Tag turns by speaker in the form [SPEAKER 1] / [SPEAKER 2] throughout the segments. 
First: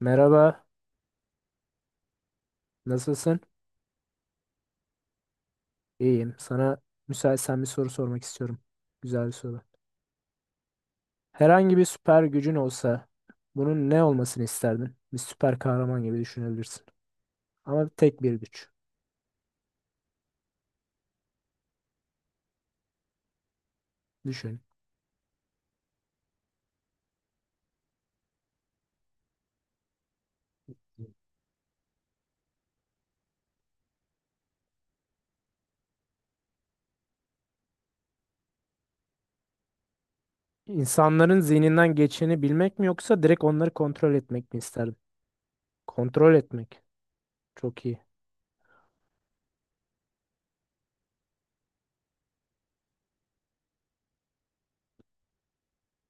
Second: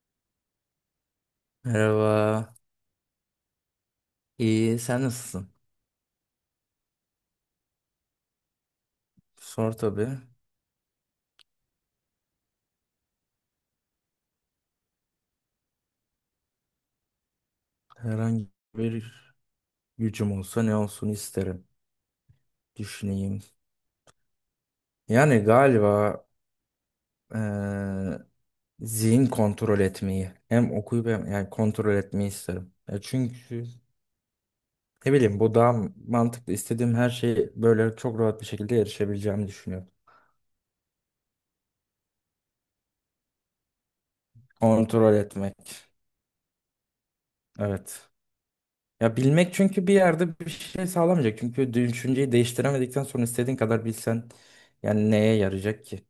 [SPEAKER 1] Merhaba,
[SPEAKER 2] Merhaba.
[SPEAKER 1] nasılsın?
[SPEAKER 2] İyi, sen nasılsın?
[SPEAKER 1] İyiyim. Sana müsaitsen bir soru sormak istiyorum. Güzel bir soru.
[SPEAKER 2] Sor tabii.
[SPEAKER 1] Herhangi bir süper gücün olsa bunun ne olmasını isterdin? Bir süper kahraman gibi düşünebilirsin. Ama tek bir
[SPEAKER 2] Herhangi
[SPEAKER 1] güç.
[SPEAKER 2] bir gücüm olsa ne olsun isterim. Düşüneyim.
[SPEAKER 1] Düşün.
[SPEAKER 2] Yani galiba eee, zihin kontrol etmeyi hem okuyup hem yani kontrol etmeyi isterim. Ya çünkü ne bileyim bu daha mantıklı. İstediğim her şeyi böyle çok rahat bir şekilde erişebileceğimi düşünüyorum.
[SPEAKER 1] İnsanların zihninden geçeni bilmek mi yoksa direkt onları kontrol etmek mi isterdin?
[SPEAKER 2] Kontrol etmek.
[SPEAKER 1] Kontrol etmek. Çok iyi.
[SPEAKER 2] Evet. Ya bilmek çünkü bir yerde bir şey sağlamayacak. Çünkü düşünceyi değiştiremedikten sonra istediğin kadar bilsen yani neye yarayacak ki?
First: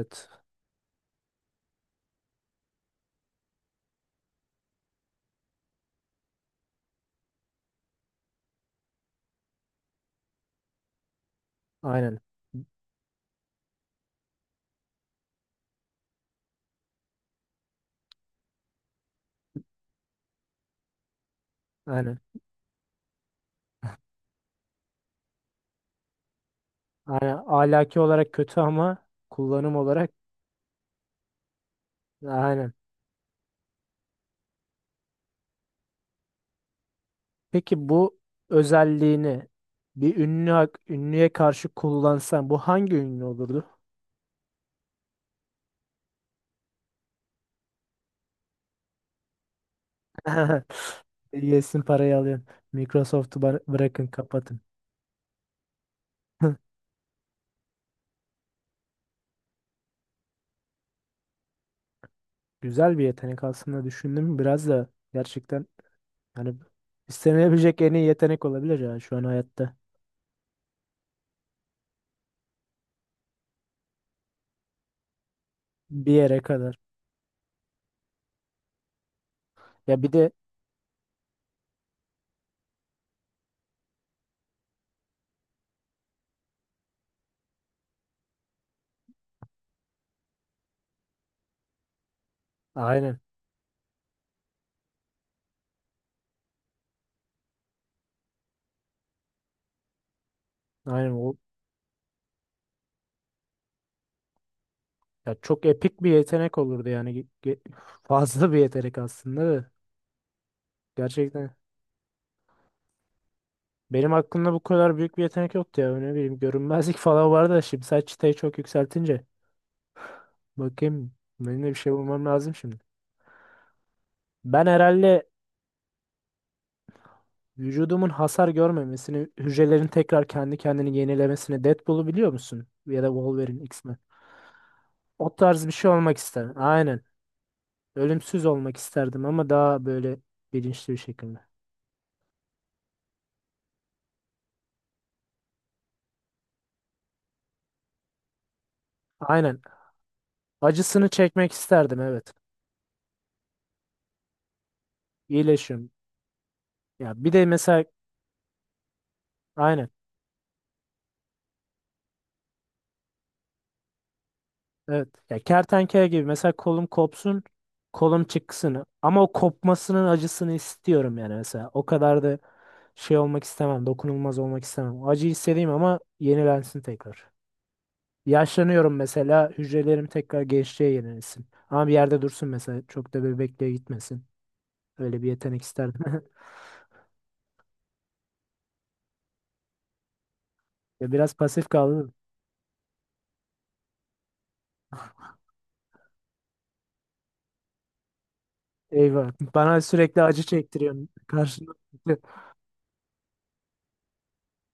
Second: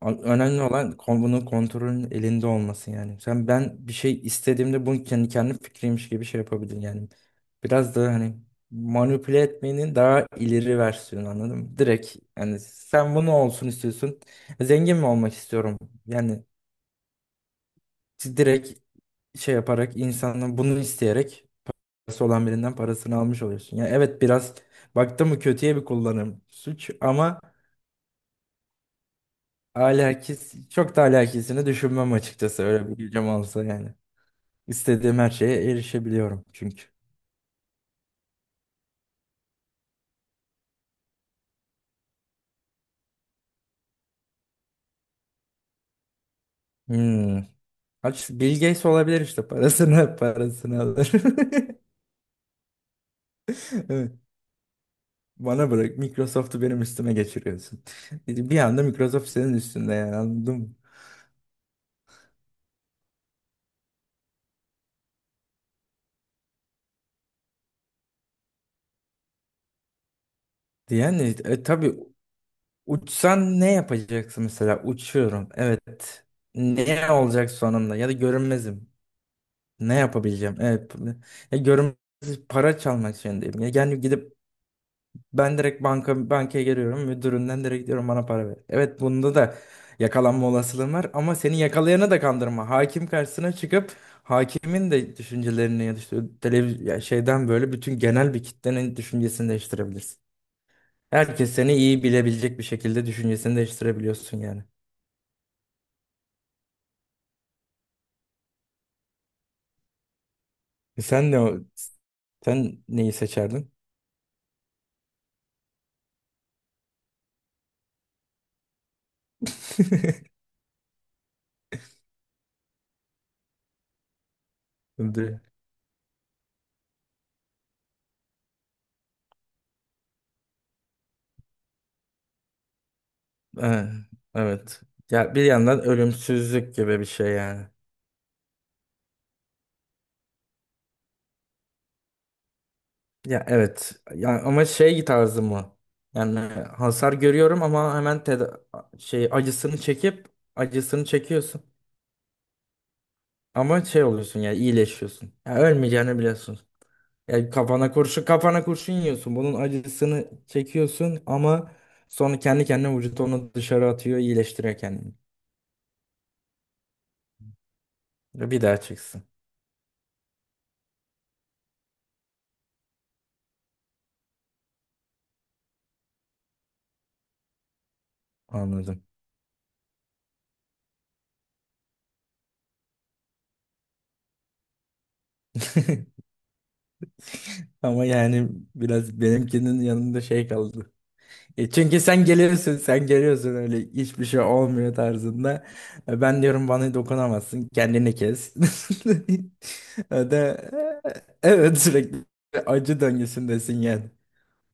[SPEAKER 2] Önemli olan bunun kontrolün elinde olması yani. Sen ben bir şey istediğimde bunu kendi fikriymiş gibi şey yapabilirim yani. Biraz da hani manipüle etmenin daha ileri versiyonu anladın mı? Direkt
[SPEAKER 1] Aynen.
[SPEAKER 2] yani sen bunu olsun istiyorsun. Zengin mi olmak istiyorum? Yani direkt şey yaparak insanın bunu isteyerek
[SPEAKER 1] Aynen.
[SPEAKER 2] parası olan birinden parasını almış oluyorsun. Ya evet biraz baktım mı kötüye bir kullanım suç ama
[SPEAKER 1] Aynen. Ahlaki olarak kötü ama kullanım olarak
[SPEAKER 2] alakis çok da alakisini düşünmem açıkçası
[SPEAKER 1] aynen.
[SPEAKER 2] öyle bir gücüm olsa yani. İstediğim her şeye erişebiliyorum çünkü.
[SPEAKER 1] Peki bu özelliğini bir ünlü ünlüye karşı kullansan bu hangi ünlü olurdu?
[SPEAKER 2] Hmm. Aç Bill Gates olabilir işte parasını parasını alır.
[SPEAKER 1] Yesin parayı alıyorum. Microsoft'u bırakın
[SPEAKER 2] Evet.
[SPEAKER 1] kapatın.
[SPEAKER 2] Bana bırak Microsoft'u benim üstüme geçiriyorsun. Bir anda Microsoft senin üstünde yani anladın mı?
[SPEAKER 1] Güzel bir yetenek aslında düşündüm biraz da gerçekten yani istenebilecek en iyi yetenek olabilir ya şu an hayatta
[SPEAKER 2] Yani tabii. Uçsan ne yapacaksın mesela? Uçuyorum.
[SPEAKER 1] bir
[SPEAKER 2] Evet.
[SPEAKER 1] yere kadar.
[SPEAKER 2] Ne olacak sonunda? Ya da görünmezim. Ne
[SPEAKER 1] Ya bir de
[SPEAKER 2] yapabileceğim? Evet. Ya görünmez para çalmak zorundayım. Ya yani gidip ben direkt bankaya geliyorum. Müdüründen direkt diyorum bana para ver. Evet bunda da yakalanma olasılığın var ama seni yakalayanı da kandırma. Hakim
[SPEAKER 1] aynen,
[SPEAKER 2] karşısına çıkıp hakimin de düşüncelerini ya da işte ya şeyden böyle bütün genel bir kitlenin düşüncesini değiştirebilirsin.
[SPEAKER 1] aynen o,
[SPEAKER 2] Herkes seni iyi bilebilecek bir şekilde düşüncesini değiştirebiliyorsun yani.
[SPEAKER 1] ya çok epik bir yetenek olurdu yani fazla bir yetenek aslında da
[SPEAKER 2] Sen ne
[SPEAKER 1] gerçekten.
[SPEAKER 2] o- sen neyi seçerdin?
[SPEAKER 1] Benim aklımda bu kadar büyük bir yetenek yoktu ya. Ne bileyim görünmezlik falan vardı da şimdi sen çıtayı çok yükseltince. Bakayım, benim de bir şey bulmam lazım şimdi. Ben herhalde
[SPEAKER 2] De-
[SPEAKER 1] vücudumun hasar görmemesini, hücrelerin tekrar kendi kendini yenilemesini. Deadpool'u biliyor musun? Ya da Wolverine,
[SPEAKER 2] Ha,
[SPEAKER 1] X-Men.
[SPEAKER 2] evet.
[SPEAKER 1] O
[SPEAKER 2] Ya bir
[SPEAKER 1] tarz bir
[SPEAKER 2] yandan
[SPEAKER 1] şey olmak isterdim.
[SPEAKER 2] ölümsüzlük
[SPEAKER 1] Aynen.
[SPEAKER 2] gibi bir şey yani.
[SPEAKER 1] Ölümsüz olmak isterdim ama daha böyle bilinçli bir şekilde.
[SPEAKER 2] Ya evet. Ya ama şey tarzı mı? Yani hasar görüyorum ama hemen şey
[SPEAKER 1] Aynen.
[SPEAKER 2] acısını çekip acısını
[SPEAKER 1] Acısını çekmek
[SPEAKER 2] çekiyorsun.
[SPEAKER 1] isterdim, evet.
[SPEAKER 2] Ama şey oluyorsun yani iyileşiyorsun. Ya
[SPEAKER 1] İyileşiyorum.
[SPEAKER 2] ölmeyeceğini biliyorsun.
[SPEAKER 1] Ya bir de
[SPEAKER 2] Yani
[SPEAKER 1] mesela
[SPEAKER 2] kafana kurşun yiyorsun. Bunun
[SPEAKER 1] aynen.
[SPEAKER 2] acısını çekiyorsun ama sonra kendi kendine vücut onu dışarı atıyor iyileştiriyor
[SPEAKER 1] Evet.
[SPEAKER 2] kendini.
[SPEAKER 1] Ya kertenkele gibi mesela kolum kopsun, kolum
[SPEAKER 2] Bir daha
[SPEAKER 1] çıksın ama
[SPEAKER 2] çıksın.
[SPEAKER 1] o kopmasının acısını istiyorum yani mesela. O kadar da şey olmak istemem, dokunulmaz olmak istemem. Acı hissedeyim ama yenilensin tekrar. Yaşlanıyorum
[SPEAKER 2] Anladım.
[SPEAKER 1] mesela, hücrelerim tekrar gençliğe yenilensin. Ama bir yerde dursun mesela, çok da bebekliğe gitmesin. Öyle bir yetenek isterdim.
[SPEAKER 2] Ama yani biraz benimkinin yanında şey kaldı.
[SPEAKER 1] Ya biraz pasif
[SPEAKER 2] E çünkü
[SPEAKER 1] kaldım.
[SPEAKER 2] sen geliyorsun öyle hiçbir şey olmuyor tarzında. E ben diyorum bana dokunamazsın, kendini kes.
[SPEAKER 1] Eyvah. Bana
[SPEAKER 2] O
[SPEAKER 1] sürekli
[SPEAKER 2] da
[SPEAKER 1] acı çektiriyorsun.
[SPEAKER 2] e,
[SPEAKER 1] Karşında.
[SPEAKER 2] evet sürekli acı döngüsündesin yani.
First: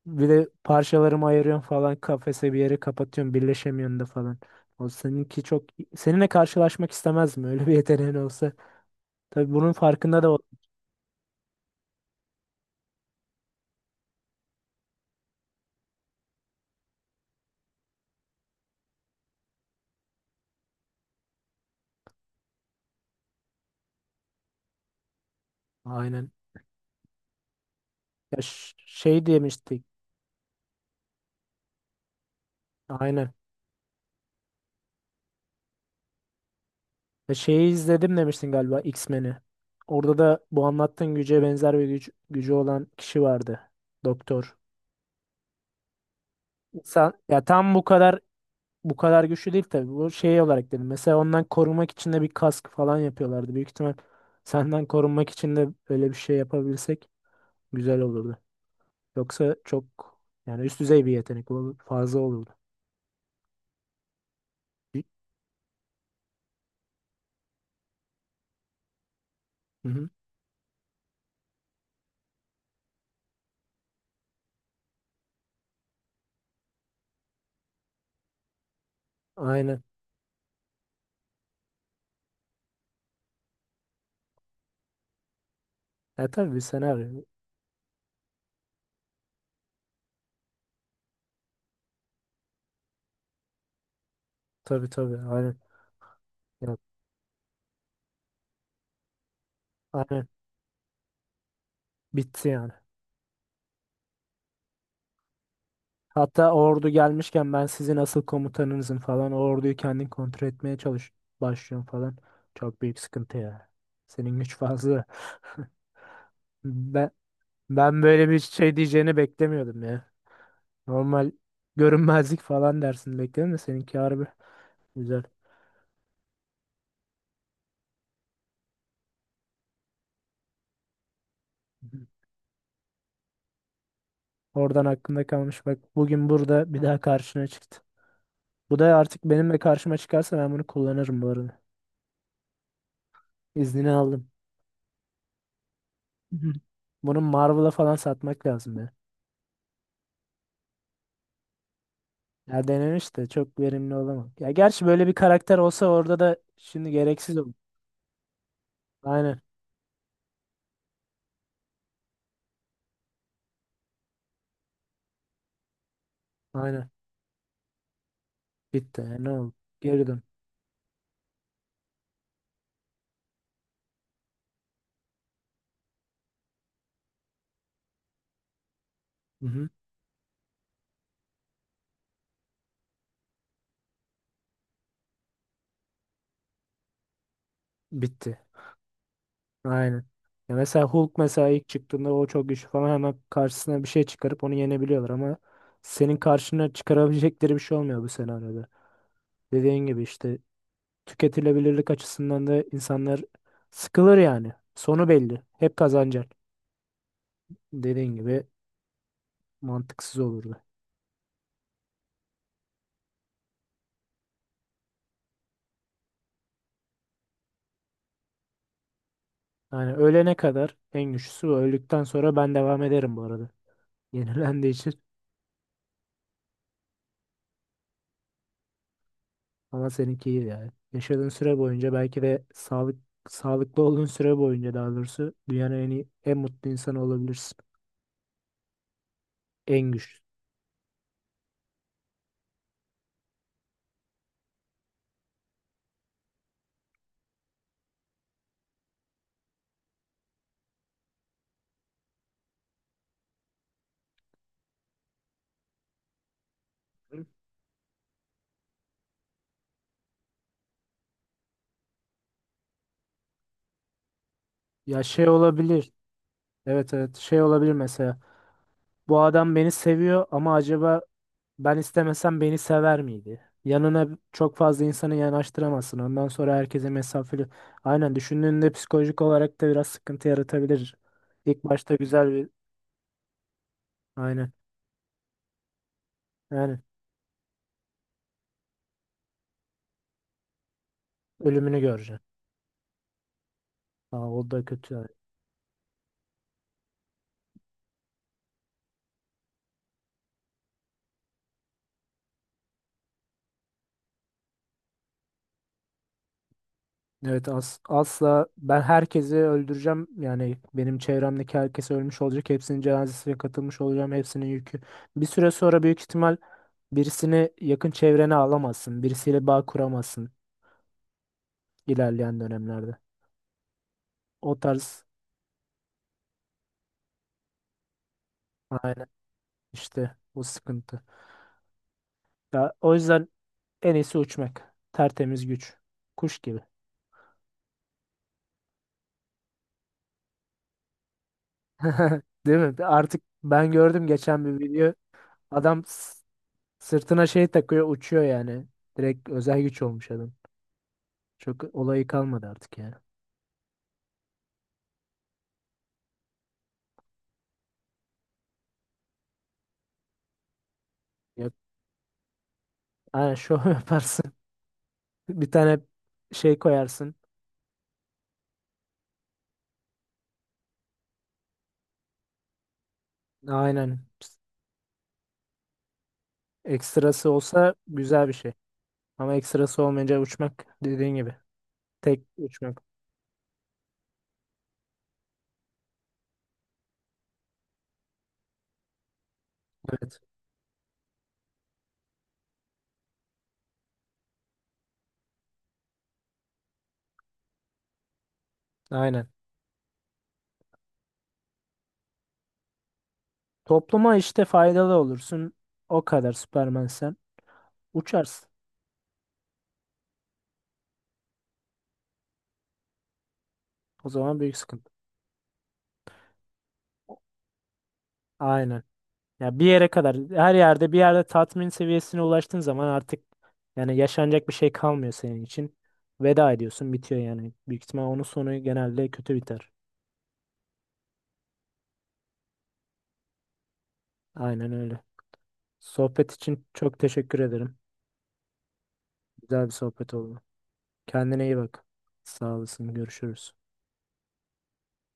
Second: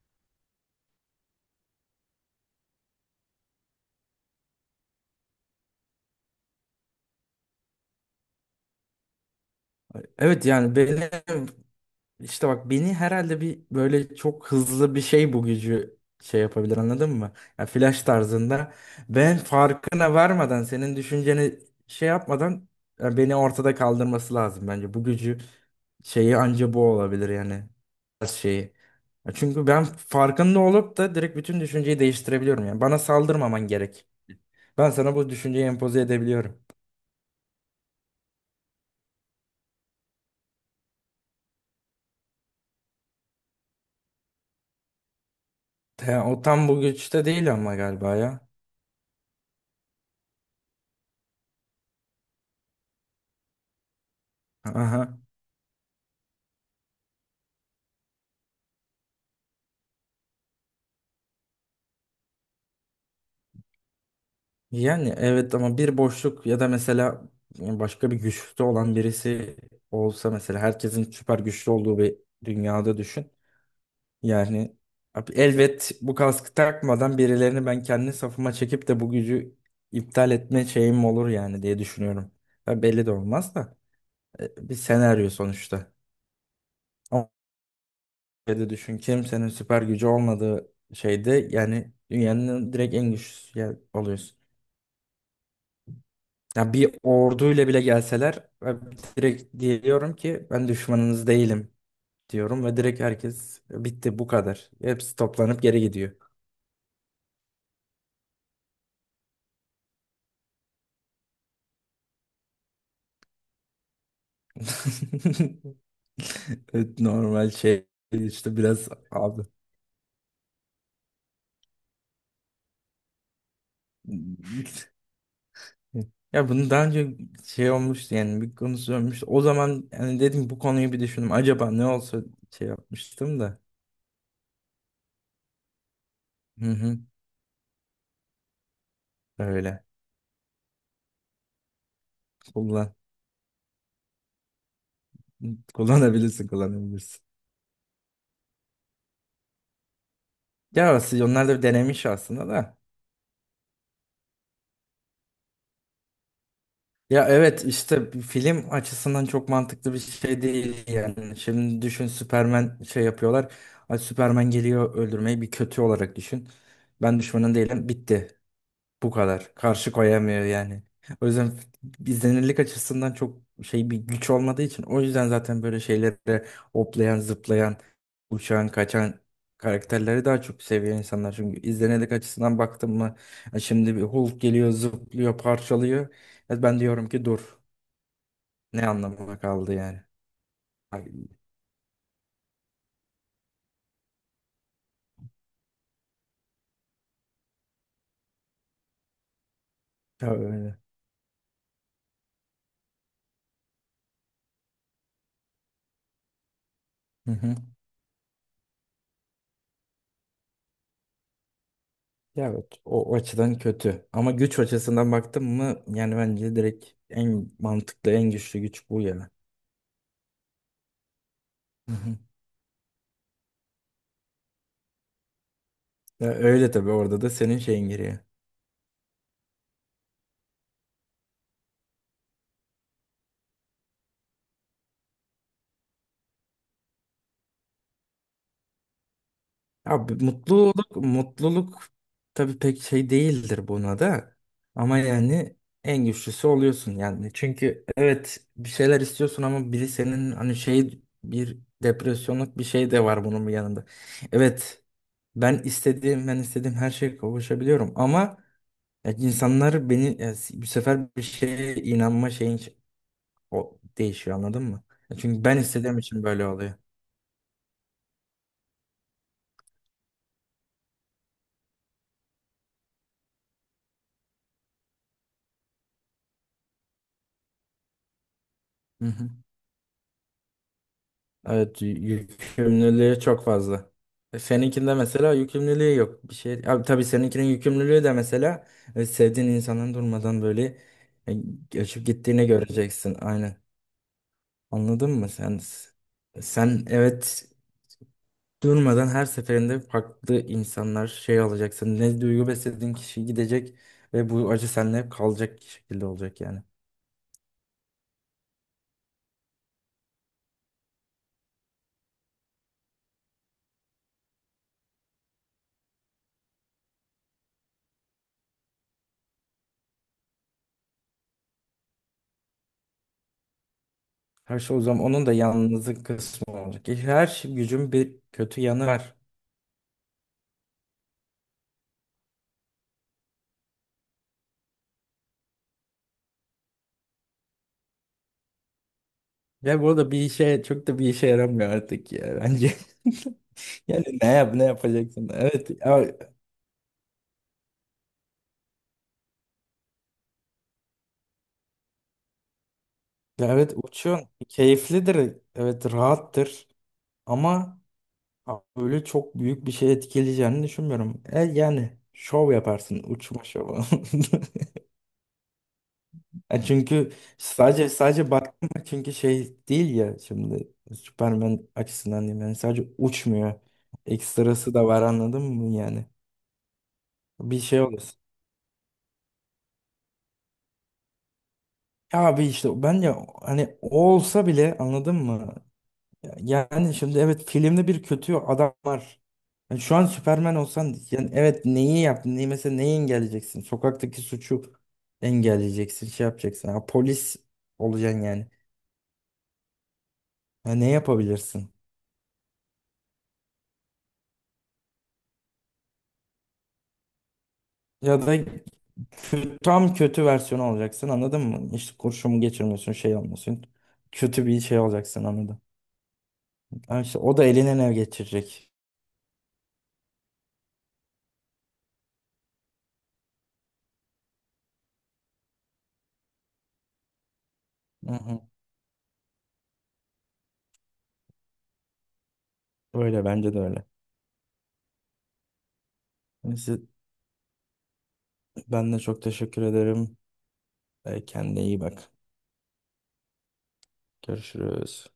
[SPEAKER 1] Bir de parçalarımı ayırıyorum falan, kafese bir yere kapatıyorum, birleşemiyorsun da falan. O seninki çok, seninle karşılaşmak istemezdim öyle bir yeteneğin olsa. Tabii bunun farkında da ol.
[SPEAKER 2] Evet yani benim İşte bak beni herhalde bir böyle çok hızlı bir şey bu gücü şey yapabilir anladın mı? Ya flash tarzında ben farkına varmadan senin düşünceni şey yapmadan ya beni ortada kaldırması lazım bence. Bu gücü
[SPEAKER 1] Aynen.
[SPEAKER 2] şeyi anca bu olabilir yani şeyi.
[SPEAKER 1] Şey
[SPEAKER 2] Ya çünkü
[SPEAKER 1] demiştik.
[SPEAKER 2] ben farkında olup da direkt bütün düşünceyi değiştirebiliyorum yani. Bana
[SPEAKER 1] Aynen.
[SPEAKER 2] saldırmaman gerek. Ben sana bu düşünceyi empoze edebiliyorum.
[SPEAKER 1] Ya şeyi izledim demiştin galiba, X-Men'i. Orada da bu anlattığın güce benzer bir güç, gücü olan kişi vardı. Doktor.
[SPEAKER 2] O tam bu
[SPEAKER 1] İnsan
[SPEAKER 2] güçte
[SPEAKER 1] ya
[SPEAKER 2] değil
[SPEAKER 1] tam
[SPEAKER 2] ama
[SPEAKER 1] bu
[SPEAKER 2] galiba
[SPEAKER 1] kadar,
[SPEAKER 2] ya.
[SPEAKER 1] güçlü değil tabii. Bu şey olarak dedim. Mesela ondan korunmak için de bir kask falan yapıyorlardı. Büyük ihtimal senden
[SPEAKER 2] Aha.
[SPEAKER 1] korunmak için de öyle bir şey yapabilsek güzel olurdu. Yoksa çok, yani üst düzey bir yetenek olur, fazla olurdu.
[SPEAKER 2] Yani evet ama bir boşluk ya da mesela yani başka bir güçte olan birisi
[SPEAKER 1] Hı-hı.
[SPEAKER 2] olsa mesela herkesin süper güçlü olduğu bir dünyada düşün. Yani abi elbet bu kaskı takmadan birilerini ben kendi safıma çekip de bu gücü
[SPEAKER 1] Aynen.
[SPEAKER 2] iptal etme şeyim olur yani diye düşünüyorum. Ya belli de olmaz da bir senaryo sonuçta.
[SPEAKER 1] Ya tabii bir senaryo.
[SPEAKER 2] Ama öyle de düşün kimsenin süper gücü olmadığı şeyde yani dünyanın direkt en güçlüsü oluyorsun.
[SPEAKER 1] Tabii tabii. Aynen.
[SPEAKER 2] Ya
[SPEAKER 1] Ya,
[SPEAKER 2] bir orduyla bile gelseler ben direkt diyorum
[SPEAKER 1] aynen.
[SPEAKER 2] ki ben düşmanınız değilim
[SPEAKER 1] Bitti
[SPEAKER 2] diyorum
[SPEAKER 1] yani.
[SPEAKER 2] ve direkt herkes bitti bu kadar. Hepsi toplanıp geri gidiyor.
[SPEAKER 1] Hatta ordu gelmişken ben sizin asıl komutanınızım falan. O orduyu kendin kontrol etmeye çalış başlıyorum falan. Çok büyük sıkıntı ya. Senin güç fazla.
[SPEAKER 2] Evet,
[SPEAKER 1] Ben
[SPEAKER 2] normal şey
[SPEAKER 1] Ben böyle bir
[SPEAKER 2] işte
[SPEAKER 1] şey
[SPEAKER 2] biraz
[SPEAKER 1] diyeceğini
[SPEAKER 2] abi.
[SPEAKER 1] beklemiyordum ya. Normal görünmezlik falan dersin bekledim de seninki harbi güzel.
[SPEAKER 2] Ya bunu daha önce şey olmuştu yani bir konusu olmuştu. O zaman yani dedim bu konuyu bir düşündüm. Acaba ne
[SPEAKER 1] Hı.
[SPEAKER 2] olsa şey yapmıştım da.
[SPEAKER 1] Oradan aklımda kalmış bak, bugün
[SPEAKER 2] Hı
[SPEAKER 1] burada bir
[SPEAKER 2] hı,
[SPEAKER 1] daha karşına çıktı. Bu da artık benimle
[SPEAKER 2] öyle.
[SPEAKER 1] karşıma çıkarsa ben bunu kullanırım bu arada.
[SPEAKER 2] Kullan.
[SPEAKER 1] İznini aldım.
[SPEAKER 2] Kullanabilirsin
[SPEAKER 1] Hı. Bunu
[SPEAKER 2] kullanabilirsin.
[SPEAKER 1] Marvel'a falan satmak lazım ya.
[SPEAKER 2] Ya aslında onlar da denemiş aslında
[SPEAKER 1] Ya
[SPEAKER 2] da.
[SPEAKER 1] denemiş de çok verimli olamam. Ya gerçi böyle bir karakter olsa orada da şimdi
[SPEAKER 2] Ya
[SPEAKER 1] gereksiz olur.
[SPEAKER 2] evet işte bir film açısından
[SPEAKER 1] Aynen.
[SPEAKER 2] çok mantıklı bir şey değil yani. Şimdi düşün Superman şey yapıyorlar. Ay Superman geliyor öldürmeyi bir kötü olarak düşün.
[SPEAKER 1] Aynen.
[SPEAKER 2] Ben düşmanın değilim bitti.
[SPEAKER 1] Bitti.
[SPEAKER 2] Bu
[SPEAKER 1] Ya ne oldu?
[SPEAKER 2] kadar. Karşı
[SPEAKER 1] Geri dön.
[SPEAKER 2] koyamıyor yani. O yüzden izlenirlik açısından çok şey bir güç olmadığı için o yüzden zaten böyle şeylere hoplayan, zıplayan, uçan, kaçan
[SPEAKER 1] Hı hı.
[SPEAKER 2] karakterleri daha çok seviyor insanlar. Çünkü izlenirlik açısından baktım mı ya şimdi bir Hulk geliyor, zıplıyor, parçalıyor. Ya ben diyorum ki dur.
[SPEAKER 1] Bitti.
[SPEAKER 2] Ne anlamına kaldı yani?
[SPEAKER 1] Aynen. Ya mesela
[SPEAKER 2] Ay,
[SPEAKER 1] Hulk, mesela ilk çıktığında o çok güçlü falan, hemen karşısına bir şey çıkarıp onu yenebiliyorlar ama senin karşına çıkarabilecekleri bir şey olmuyor bu senaryoda. Dediğin gibi
[SPEAKER 2] ya
[SPEAKER 1] işte
[SPEAKER 2] öyle.
[SPEAKER 1] tüketilebilirlik açısından da insanlar sıkılır yani. Sonu belli. Hep kazanacak.
[SPEAKER 2] Hı hı.
[SPEAKER 1] Dediğin gibi mantıksız olurdu.
[SPEAKER 2] Ya evet, o açıdan kötü. Ama güç açısından baktım mı yani bence direkt en mantıklı, en güçlü güç bu ya.
[SPEAKER 1] Yani ölene kadar en güçlüsü bu. Öldükten sonra ben devam ederim bu arada. Yenilendiği için.
[SPEAKER 2] Ya öyle tabii orada da senin şeyin giriyor.
[SPEAKER 1] Ama seninki iyi yani. Yaşadığın süre boyunca belki de sağlıklı olduğun süre boyunca daha doğrusu dünyanın en iyi, en mutlu insanı olabilirsin. En güçlü.
[SPEAKER 2] Abi mutluluk mutluluk tabii pek şey değildir buna da. Ama yani en güçlüsü oluyorsun yani. Çünkü evet bir şeyler istiyorsun ama biri senin hani şey bir depresyonluk bir şey de var bunun bir yanında. Evet ben istediğim her şeye kavuşabiliyorum ama ya insanlar beni ya, bu sefer bir şeye inanma şeyin o değişiyor anladın mı?
[SPEAKER 1] Ya
[SPEAKER 2] Ya
[SPEAKER 1] şey
[SPEAKER 2] çünkü ben
[SPEAKER 1] olabilir.
[SPEAKER 2] istediğim için böyle oluyor.
[SPEAKER 1] Evet evet, şey olabilir mesela. Bu adam beni seviyor ama acaba ben istemesem beni sever miydi? Yanına çok fazla insanı yanaştıramazsın. Ondan sonra herkese mesafeli. Aynen, düşündüğünde
[SPEAKER 2] Hı
[SPEAKER 1] psikolojik
[SPEAKER 2] hı.
[SPEAKER 1] olarak da biraz sıkıntı yaratabilir. İlk
[SPEAKER 2] Evet
[SPEAKER 1] başta güzel bir
[SPEAKER 2] yükümlülüğü çok fazla. E,
[SPEAKER 1] aynen
[SPEAKER 2] seninkinde mesela yükümlülüğü yok. Bir şey.
[SPEAKER 1] yani
[SPEAKER 2] Abi tabii seninkinin yükümlülüğü de mesela sevdiğin insanın durmadan böyle e,
[SPEAKER 1] ölümünü
[SPEAKER 2] göçüp
[SPEAKER 1] göreceksin.
[SPEAKER 2] gittiğini göreceksin. Aynen.
[SPEAKER 1] Aa, o da kötü yani.
[SPEAKER 2] Anladın mı sen? Sen evet durmadan her seferinde farklı insanlar şey alacaksın. Ne duygu beslediğin kişi gidecek ve bu acı seninle hep kalacak şekilde olacak yani.
[SPEAKER 1] Evet, asla ben herkesi öldüreceğim. Yani benim çevremdeki herkes ölmüş olacak. Hepsinin cenazesine katılmış olacağım. Hepsinin yükü. Bir süre sonra büyük ihtimal birisini yakın çevrene alamazsın. Birisiyle bağ kuramazsın ilerleyen dönemlerde. O
[SPEAKER 2] Her şey o zaman
[SPEAKER 1] tarz
[SPEAKER 2] onun da yalnızlık kısmı olacak. E, her şey, gücün bir kötü yanı
[SPEAKER 1] aynen,
[SPEAKER 2] var.
[SPEAKER 1] işte bu sıkıntı. Ya o yüzden en iyisi uçmak. Tertemiz güç. Kuş gibi.
[SPEAKER 2] Ve bu da bir işe çok da bir işe yaramıyor artık ya
[SPEAKER 1] Değil
[SPEAKER 2] bence.
[SPEAKER 1] mi? Artık ben
[SPEAKER 2] Yani
[SPEAKER 1] gördüm geçen bir
[SPEAKER 2] ne
[SPEAKER 1] video.
[SPEAKER 2] yapacaksın? Evet
[SPEAKER 1] Adam
[SPEAKER 2] ya,
[SPEAKER 1] sırtına şey takıyor, uçuyor yani. Direkt özel güç olmuş adam. Çok olayı kalmadı artık ya.
[SPEAKER 2] ya evet uçuyorsun. Keyiflidir. Evet rahattır. Ama Ama öyle çok büyük bir şey etkileyeceğini düşünmüyorum. E,
[SPEAKER 1] Yap,
[SPEAKER 2] yani şov yaparsın
[SPEAKER 1] aynen
[SPEAKER 2] uçma
[SPEAKER 1] şov
[SPEAKER 2] şovu.
[SPEAKER 1] yaparsın. Bir tane şey
[SPEAKER 2] E, çünkü
[SPEAKER 1] koyarsın.
[SPEAKER 2] sadece baktım da, çünkü şey değil ya şimdi Superman açısından diyeyim yani sadece uçmuyor.
[SPEAKER 1] Aynen.
[SPEAKER 2] Ekstrası da var anladın mı yani?
[SPEAKER 1] Ekstrası
[SPEAKER 2] Bir
[SPEAKER 1] olsa
[SPEAKER 2] şey olursa.
[SPEAKER 1] güzel bir şey. Ama ekstrası olmayınca uçmak dediğin gibi.
[SPEAKER 2] Ya
[SPEAKER 1] Tek
[SPEAKER 2] abi
[SPEAKER 1] uçmak.
[SPEAKER 2] işte ben ya hani o olsa bile anladın mı? Yani şimdi evet filmde bir kötü adam var. Yani şu an
[SPEAKER 1] Evet.
[SPEAKER 2] Süperman olsan yani evet neyi yaptın? Neyi engelleyeceksin? Sokaktaki suçu engelleyeceksin, şey yapacaksın. Ha, polis olacaksın yani.
[SPEAKER 1] Aynen.
[SPEAKER 2] Ya ne yapabilirsin?
[SPEAKER 1] Topluma işte faydalı olursun. O kadar Superman sen.
[SPEAKER 2] Ya da
[SPEAKER 1] Uçarsın.
[SPEAKER 2] tam kötü versiyonu olacaksın anladın mı? İşte kurşumu geçirmiyorsun, şey olmuyorsun.
[SPEAKER 1] O zaman
[SPEAKER 2] Kötü
[SPEAKER 1] büyük
[SPEAKER 2] bir şey
[SPEAKER 1] sıkıntı.
[SPEAKER 2] olacaksın anladın. Ha işte o da eline ne geçirecek?
[SPEAKER 1] Aynen. Ya bir yere kadar, her yerde bir yerde tatmin seviyesine ulaştığın zaman artık yani yaşanacak bir şey kalmıyor senin için. Veda ediyorsun, bitiyor yani. Büyük ihtimal
[SPEAKER 2] Hı
[SPEAKER 1] onun
[SPEAKER 2] hı.
[SPEAKER 1] sonu genelde kötü biter.
[SPEAKER 2] Öyle bence de öyle.
[SPEAKER 1] Aynen öyle. Sohbet için
[SPEAKER 2] Neyse
[SPEAKER 1] çok teşekkür ederim.
[SPEAKER 2] ben de çok teşekkür
[SPEAKER 1] Güzel bir sohbet
[SPEAKER 2] ederim.
[SPEAKER 1] oldu.
[SPEAKER 2] E,
[SPEAKER 1] Kendine iyi
[SPEAKER 2] kendine iyi
[SPEAKER 1] bak.
[SPEAKER 2] bak.
[SPEAKER 1] Sağ olasın. Görüşürüz.
[SPEAKER 2] Görüşürüz.